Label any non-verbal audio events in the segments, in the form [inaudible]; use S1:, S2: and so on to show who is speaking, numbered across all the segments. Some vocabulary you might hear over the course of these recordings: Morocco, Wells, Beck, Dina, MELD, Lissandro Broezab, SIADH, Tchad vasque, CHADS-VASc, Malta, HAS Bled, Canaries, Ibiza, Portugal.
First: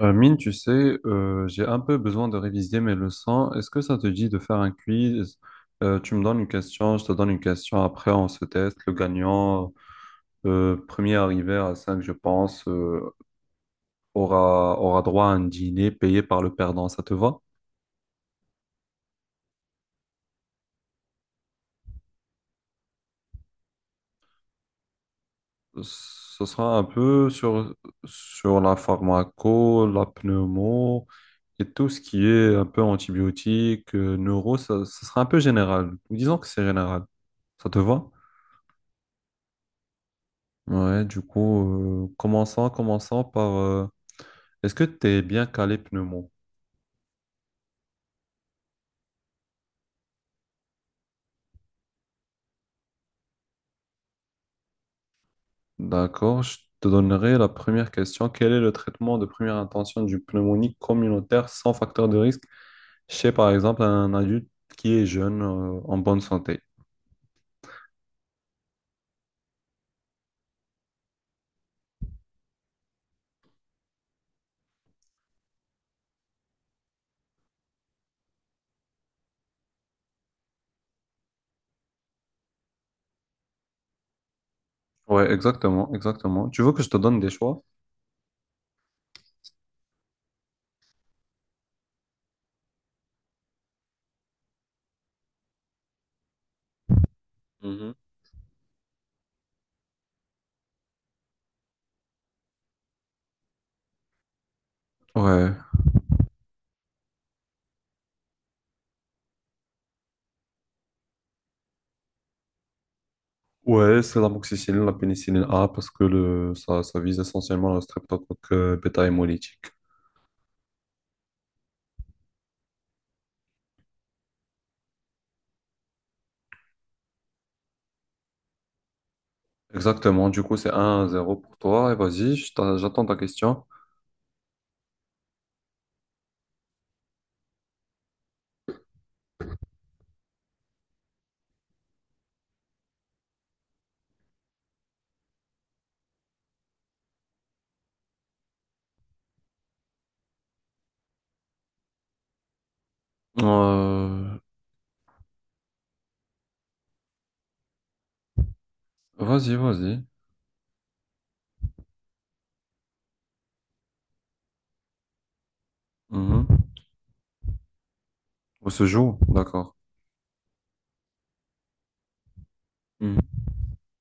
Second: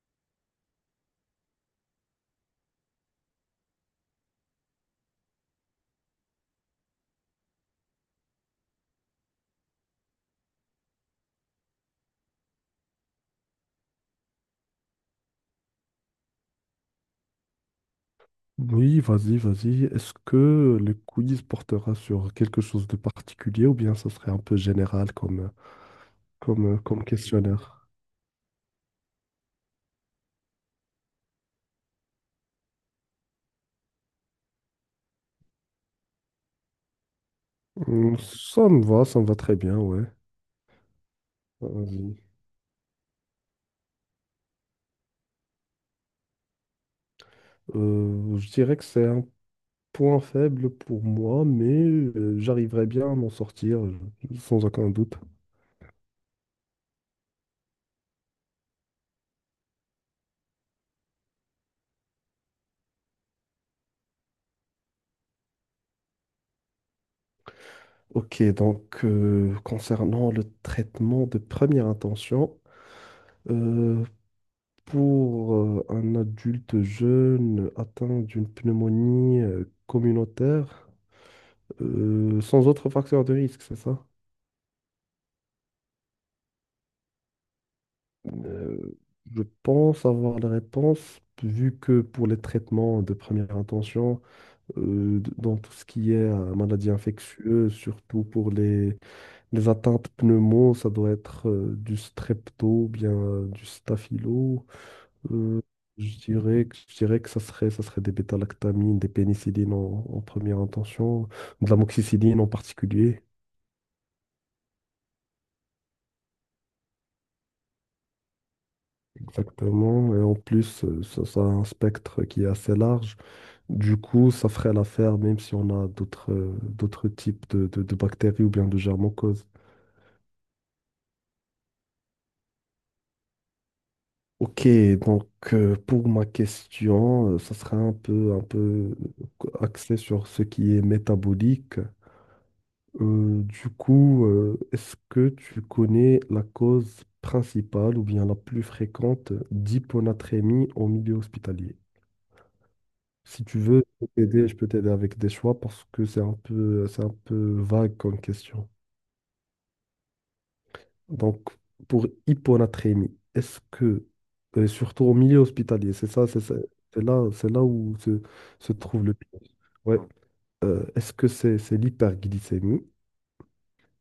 S1: Mine, tu sais, j'ai un peu besoin de réviser mes leçons. Est-ce que ça te dit de faire un quiz? Tu me donnes une question, je te donne une question. Après, on se teste. Le gagnant, premier arrivé à 5, je pense, aura droit à un dîner payé par le perdant. Ça te va?
S2: Oui, vas-y, vas-y. Est-ce que le quiz portera sur quelque chose de particulier ou bien ça serait un peu général comme,
S1: Ce sera
S2: comme,
S1: un
S2: comme
S1: peu sur,
S2: questionnaire?
S1: sur la pharmaco, la pneumo et tout ce qui est un peu antibiotique, neuro. Ça sera un peu général. Disons que c'est général. Ça te va?
S2: Ça me va très bien, ouais.
S1: Ouais, du coup,
S2: Vas-y.
S1: commençons par... est-ce que tu es bien calé pneumo?
S2: Je dirais que c'est un point faible pour moi, mais j'arriverai bien à m'en sortir, sans aucun doute.
S1: D'accord, je te donnerai la première question. Quel est le traitement de première intention du pneumonie communautaire sans facteur de risque chez, par exemple, un adulte qui est jeune, en bonne santé?
S2: Ok, donc concernant le traitement de première intention, euh, Pour un adulte jeune atteint d'une pneumonie communautaire, sans autre facteur de risque, c'est ça?
S1: Ouais, exactement, exactement. Tu veux que je te donne des choix?
S2: Euh, je pense avoir la réponse, vu que pour les traitements de première intention, dans tout ce qui est maladie infectieuse,
S1: Mhm.
S2: surtout pour les atteintes pneumo, ça doit être du strepto, ou bien du staphylo.
S1: Ouais.
S2: Euh, je dirais que ça serait des bêta-lactamines, des pénicillines en première intention, de l'amoxicilline en particulier,
S1: Ouais, c'est l'amoxicilline, la pénicilline A, parce que le, ça vise essentiellement le streptocoque bêta-hémolytique.
S2: exactement. Et en plus, ça, ça a un spectre qui est assez large. Du coup, ça ferait l'affaire même si on a d'autres types de bactéries ou bien de germes causes.
S1: Exactement, du coup c'est 1 zéro pour toi. Et vas-y, j'attends ta question.
S2: Ok, donc pour ma question, ça serait un peu axé sur ce qui est métabolique. Du coup, est-ce que tu connais la cause principale ou bien la plus fréquente d'hyponatrémie au milieu hospitalier? Si tu veux,
S1: Euh,
S2: je peux t'aider avec des choix parce que c'est un peu vague comme question.
S1: vas-y, vas-y.
S2: Donc, pour hyponatrémie, surtout au milieu hospitalier,
S1: Mhm.
S2: c'est là où se,
S1: On
S2: se
S1: se
S2: trouve le
S1: joue,
S2: pire.
S1: d'accord.
S2: Ouais. Est-ce que c'est l'hyperglycémie?
S1: Mhm.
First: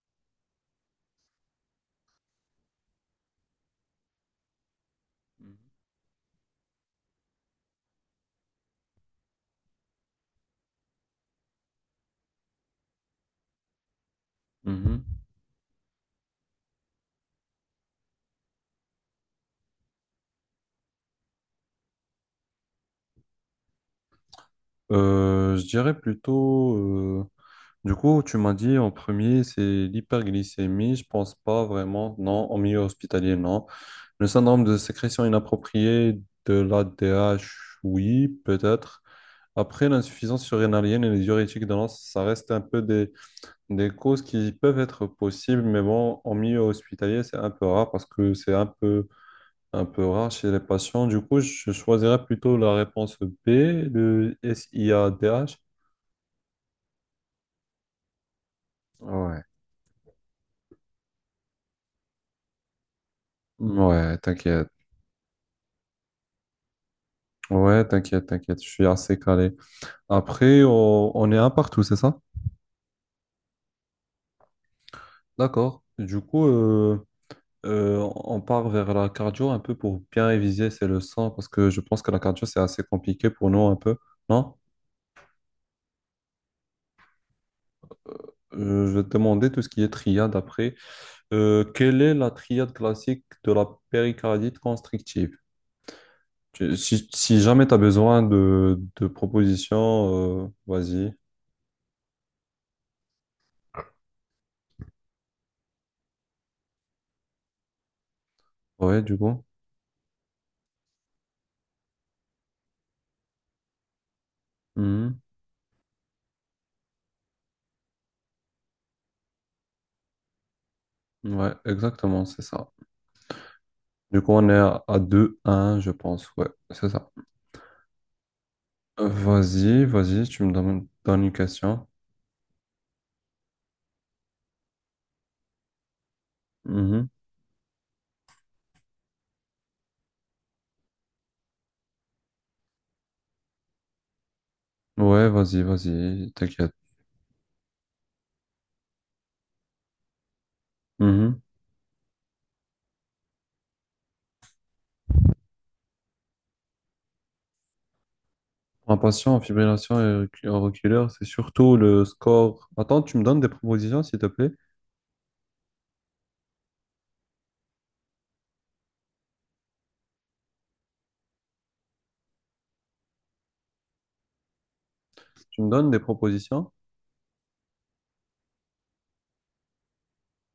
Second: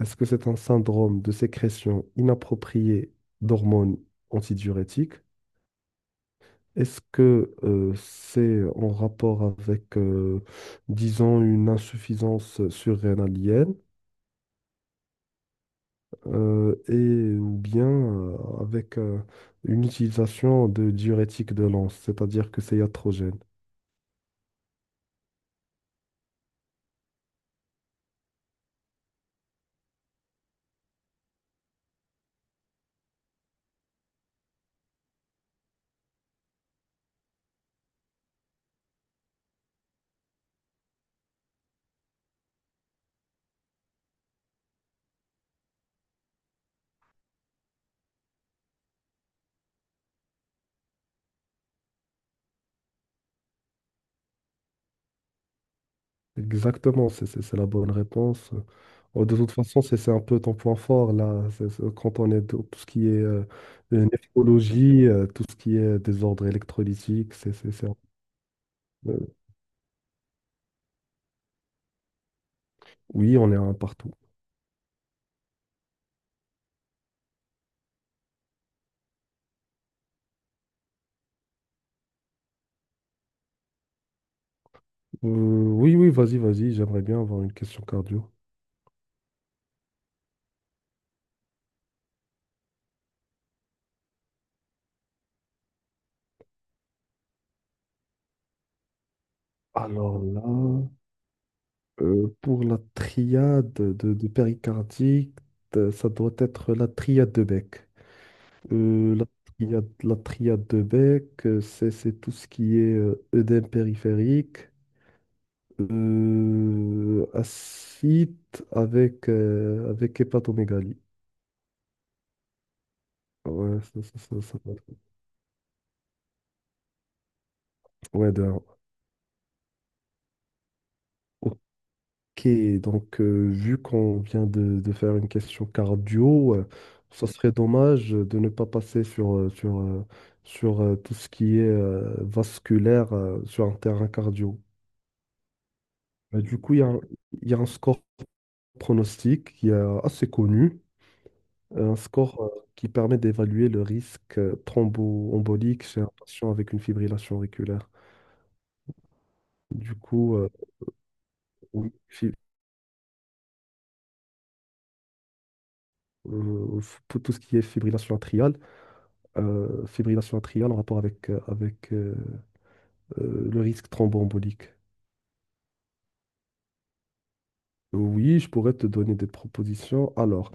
S2: Est-ce que c'est un syndrome de sécrétion inappropriée d'hormones antidiurétiques? Est-ce que c'est en rapport avec, disons, une insuffisance surrénalienne
S1: Mhm.
S2: et ou bien avec une utilisation de diurétiques de l'anse, c'est-à-dire que c'est iatrogène?
S1: Je dirais plutôt, du coup tu m'as dit en premier c'est l'hyperglycémie, je pense pas vraiment, non, en milieu hospitalier, non. Le syndrome de sécrétion inappropriée de l'ADH, oui, peut-être. Après, l'insuffisance surrénalienne et les diurétiques de l'anse, ça reste un peu des causes qui peuvent être possibles, mais bon, en milieu hospitalier, c'est un peu rare parce que c'est un peu rare chez les patients. Du coup, je choisirais plutôt la réponse B, le SIADH.
S2: Exactement, c'est la bonne réponse. Oh, de
S1: Ouais,
S2: toute façon, c'est un peu ton point fort là. Quand on est dans tout ce qui est
S1: ouais, t'inquiète.
S2: néphrologie, tout ce qui est désordre électrolytique,
S1: Ouais, t'inquiète, t'inquiète, je suis assez
S2: euh,
S1: calé. Après, on est un partout, c'est ça?
S2: oui, on est un partout.
S1: D'accord. Du coup, on part vers la cardio un peu pour bien réviser c'est le sang parce que je pense que la cardio, c'est assez compliqué pour nous un peu, non?
S2: Oui, oui, vas-y, vas-y, j'aimerais bien avoir une question cardio.
S1: Je vais te demander tout ce qui est triade après. Quelle est la triade classique de la péricardite constrictive? Si, si jamais tu as besoin de
S2: Alors là,
S1: propositions, vas-y.
S2: pour la triade de péricardique, ça doit être la triade de Beck.
S1: Ouais,
S2: Euh,
S1: du
S2: la
S1: coup.
S2: la triade de Beck, c'est tout ce qui est œdème périphérique,
S1: Mhm.
S2: acide avec hépatomégalie.
S1: Ouais, exactement, c'est ça.
S2: Ouais, ça, ça,
S1: Du coup,
S2: ça,
S1: on est
S2: ça doit être-
S1: à 2-1, je pense. Ouais, c'est ça.
S2: ouais, de un.
S1: Vas-y, vas-y, tu me donnes, donnes une question.
S2: Ok, donc vu qu'on vient de faire une question cardio,
S1: Mhm.
S2: ça serait dommage de ne pas passer sur tout ce qui est vasculaire sur un terrain cardio.
S1: Ouais, vas-y, vas-y,
S2: Mais du
S1: t'inquiète.
S2: coup, il y a un score pronostic qui est assez connu,
S1: Mhm.
S2: un score qui permet d'évaluer le risque thromboembolique chez un patient avec une fibrillation auriculaire.
S1: En patient en
S2: Du coup,
S1: auriculaire, c'est surtout
S2: oui,
S1: le score. Attends, tu me donnes des propositions, s'il te plaît.
S2: pour tout ce qui est fibrillation atriale en rapport avec le risque thromboembolique.
S1: Tu me donnes des propositions?
S2: Oui, je pourrais te donner des propositions. Alors,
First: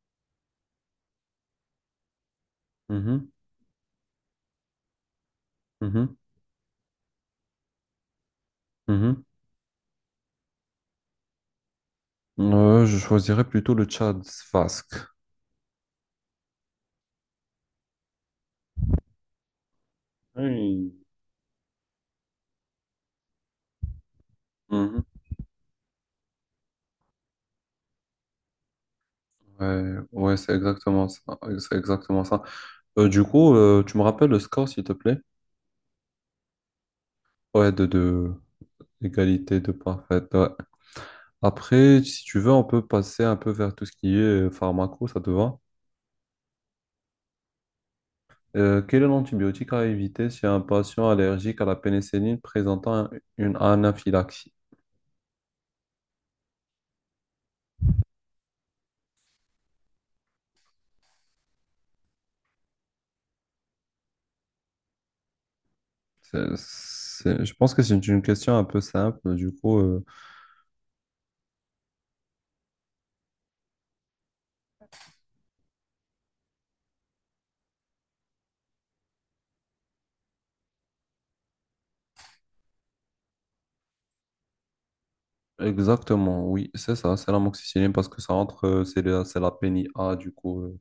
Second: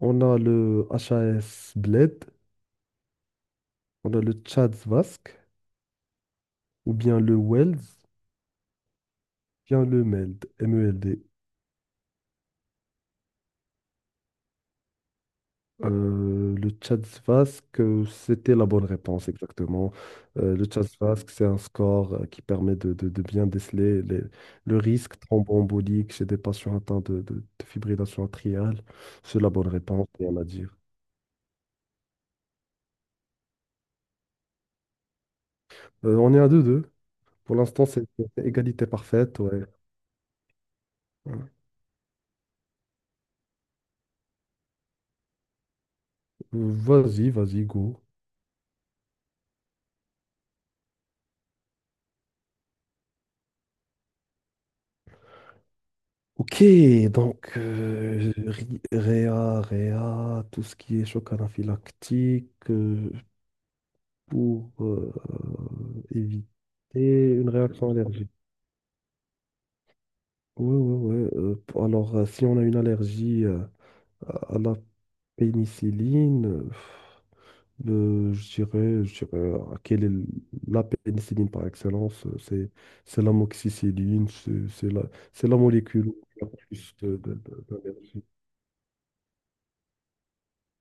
S2: on a le HAS Bled, on a le CHADS-VASc,
S1: Mhm,
S2: ou bien le Wells ou
S1: mhm.
S2: bien le MELD.
S1: Je choisirais plutôt le Tchad vasque.
S2: Le Tchad Vasque, c'était la bonne réponse exactement. Le Tchad
S1: Oui.
S2: Vasque, c'est un score qui permet de bien déceler le
S1: Mhm.
S2: risque thromboembolique chez des patients atteints de fibrillation atriale. C'est la bonne
S1: Ouais,
S2: réponse, rien
S1: ouais,
S2: à
S1: c'est
S2: dire.
S1: exactement ça. C'est exactement ça. Du coup, tu me rappelles le score, s'il te plaît?
S2: On est à 2-2. Pour
S1: Ouais,
S2: l'instant, c'est
S1: de
S2: c'est égalité parfaite.
S1: égalité
S2: Ouais.
S1: de parfaite. Ouais.
S2: Euh,
S1: Après, si tu veux, on peut passer un peu vers tout ce qui est pharmaco, ça te va?
S2: Vas-y, vas-y, go.
S1: Quel est l'antibiotique à éviter si un patient allergique à la pénicilline présentant une anaphylaxie?
S2: Ok, donc réa, tout ce qui est choc anaphylactique. Pour éviter une
S1: Je pense que
S2: réaction
S1: c'est une
S2: allergique.
S1: question un peu simple. Du coup,
S2: Oui, oui, oui. Alors, si on a une allergie à la pénicilline, je dirais, quelle est la pénicilline par excellence? C'est l'amoxicilline, c'est la molécule où il
S1: exactement,
S2: y a
S1: oui, c'est
S2: plus
S1: ça, c'est l'amoxicilline parce que
S2: d'allergie.
S1: ça entre, c'est la pénie A, du coup,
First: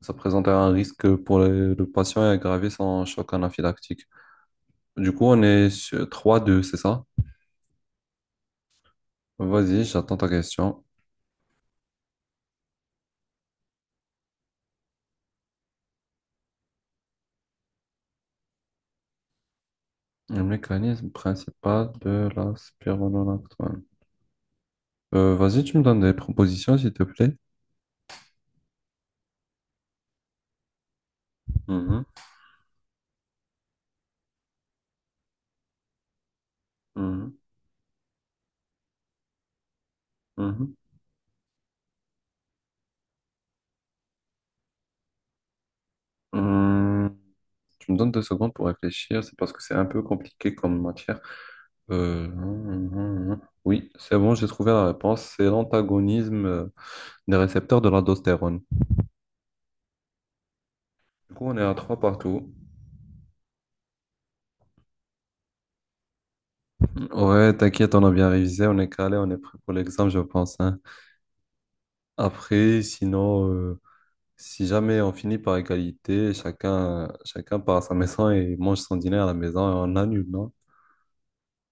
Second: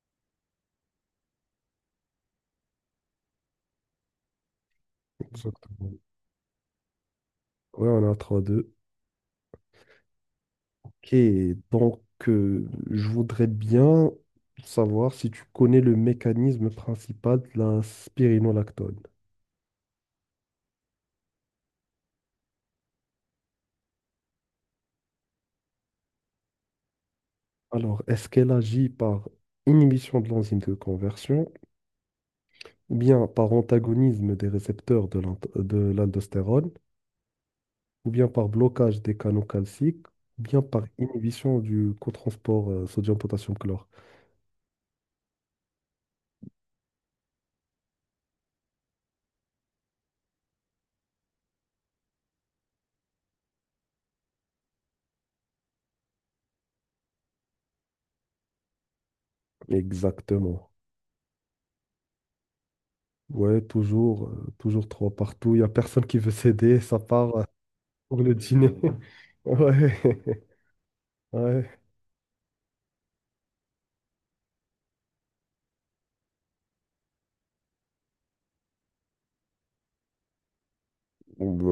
S1: ça présente un risque pour le patient et aggraver son choc anaphylactique. Du coup, on est
S2: Exactement.
S1: sur 3-2, c'est ça?
S2: Oui, on a 3.
S1: Vas-y, j'attends ta question.
S2: Ok, donc je voudrais bien savoir si tu connais le mécanisme principal de la spironolactone.
S1: Le mécanisme principal de la spironolactone. Vas-y, tu me donnes des propositions, s'il te plaît.
S2: Alors, est-ce qu'elle agit par inhibition de l'enzyme de conversion,
S1: Mhm,
S2: ou bien par antagonisme des récepteurs de l'aldostérone,
S1: mhm,
S2: ou bien par blocage des canaux calciques, ou bien
S1: mhm.
S2: par inhibition du cotransport sodium-potassium-chlore?
S1: Hum, Tu me donnes deux secondes pour réfléchir, c'est parce que c'est un peu compliqué comme matière. Euh, hum, oui, c'est bon, j'ai trouvé la réponse. C'est l'antagonisme des récepteurs de l'aldostérone.
S2: Exactement.
S1: Du coup, on est à trois partout.
S2: Ouais, toujours trois partout. Il n'y a personne qui veut céder, [laughs] ça part
S1: Ouais, t'inquiète, on a
S2: pour
S1: bien
S2: le
S1: révisé,
S2: dîner.
S1: on est
S2: [laughs]
S1: calé, on est prêt pour
S2: Ouais,
S1: l'examen, je pense, hein.
S2: [laughs] ouais.
S1: Après, sinon, si jamais on finit par égalité, chacun, chacun part à sa maison et mange son dîner à la maison et on annule, non?
S2: Bon, bah,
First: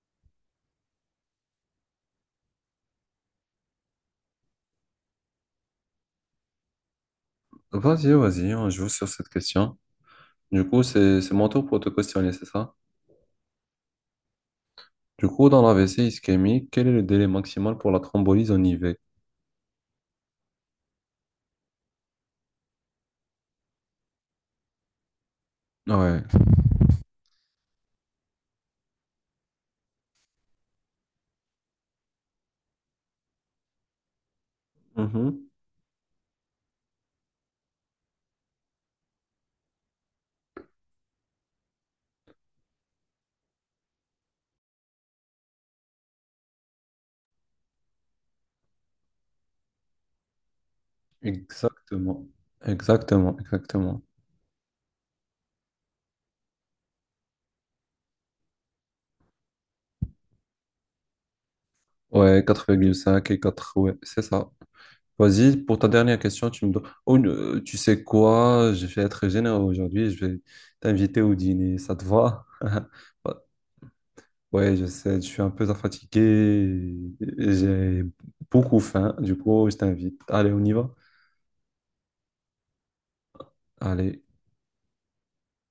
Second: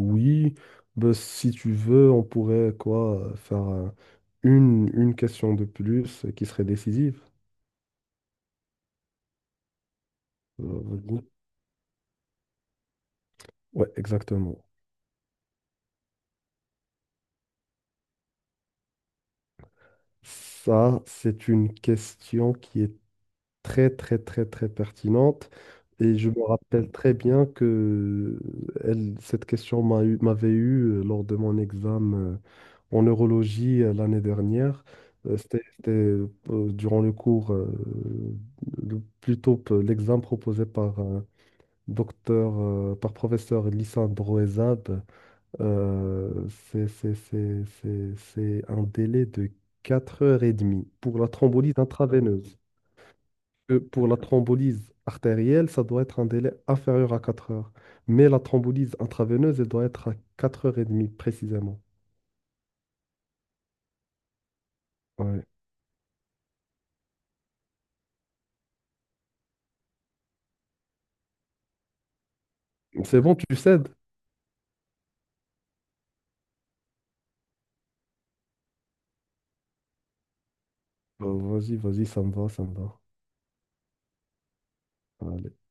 S2: oui. Si tu veux, on pourrait quoi faire une question de plus qui serait décisive.
S1: Vas-y, vas-y, on joue sur cette question. Du coup,
S2: Vas-y.
S1: c'est mon tour pour te questionner, c'est ça?
S2: Ouais, exactement.
S1: Du coup, dans la l'AVC ischémique, quel est le délai maximal pour la thrombolyse en IV?
S2: Ça, c'est une question qui est très, très, très, très pertinente. Et
S1: Ouais.
S2: je me rappelle très bien que elle, cette question m'avait eu lors de mon examen en neurologie l'année dernière. Euh,
S1: Mhm.
S2: C'était c'était, durant le cours, l'examen proposé par professeur Lissandro Broezab. C'est un délai de 4 heures et demie pour la thrombolyse
S1: Exactement.
S2: intraveineuse
S1: Exactement,
S2: que
S1: exactement.
S2: pour la thrombolyse artérielle, ça doit être un délai inférieur à 4 heures. Mais la thrombolyse intraveineuse, elle doit être à 4h30 précisément.
S1: Ouais, 4,5 et quatre. Ouais, c'est ça.
S2: Ouais.
S1: Vas-y, pour ta dernière question, tu me dois... Oh, tu sais quoi? Je vais être généreux aujourd'hui, je vais t'inviter au dîner, ça te va? [laughs]
S2: C'est bon, tu cèdes?
S1: Ouais, je sais, je suis un peu fatigué, et j'ai beaucoup faim, du coup, je t'invite. Allez, on y va?
S2: Bah, vas-y, vas-y, ça me va, ça me
S1: Allez.
S2: va.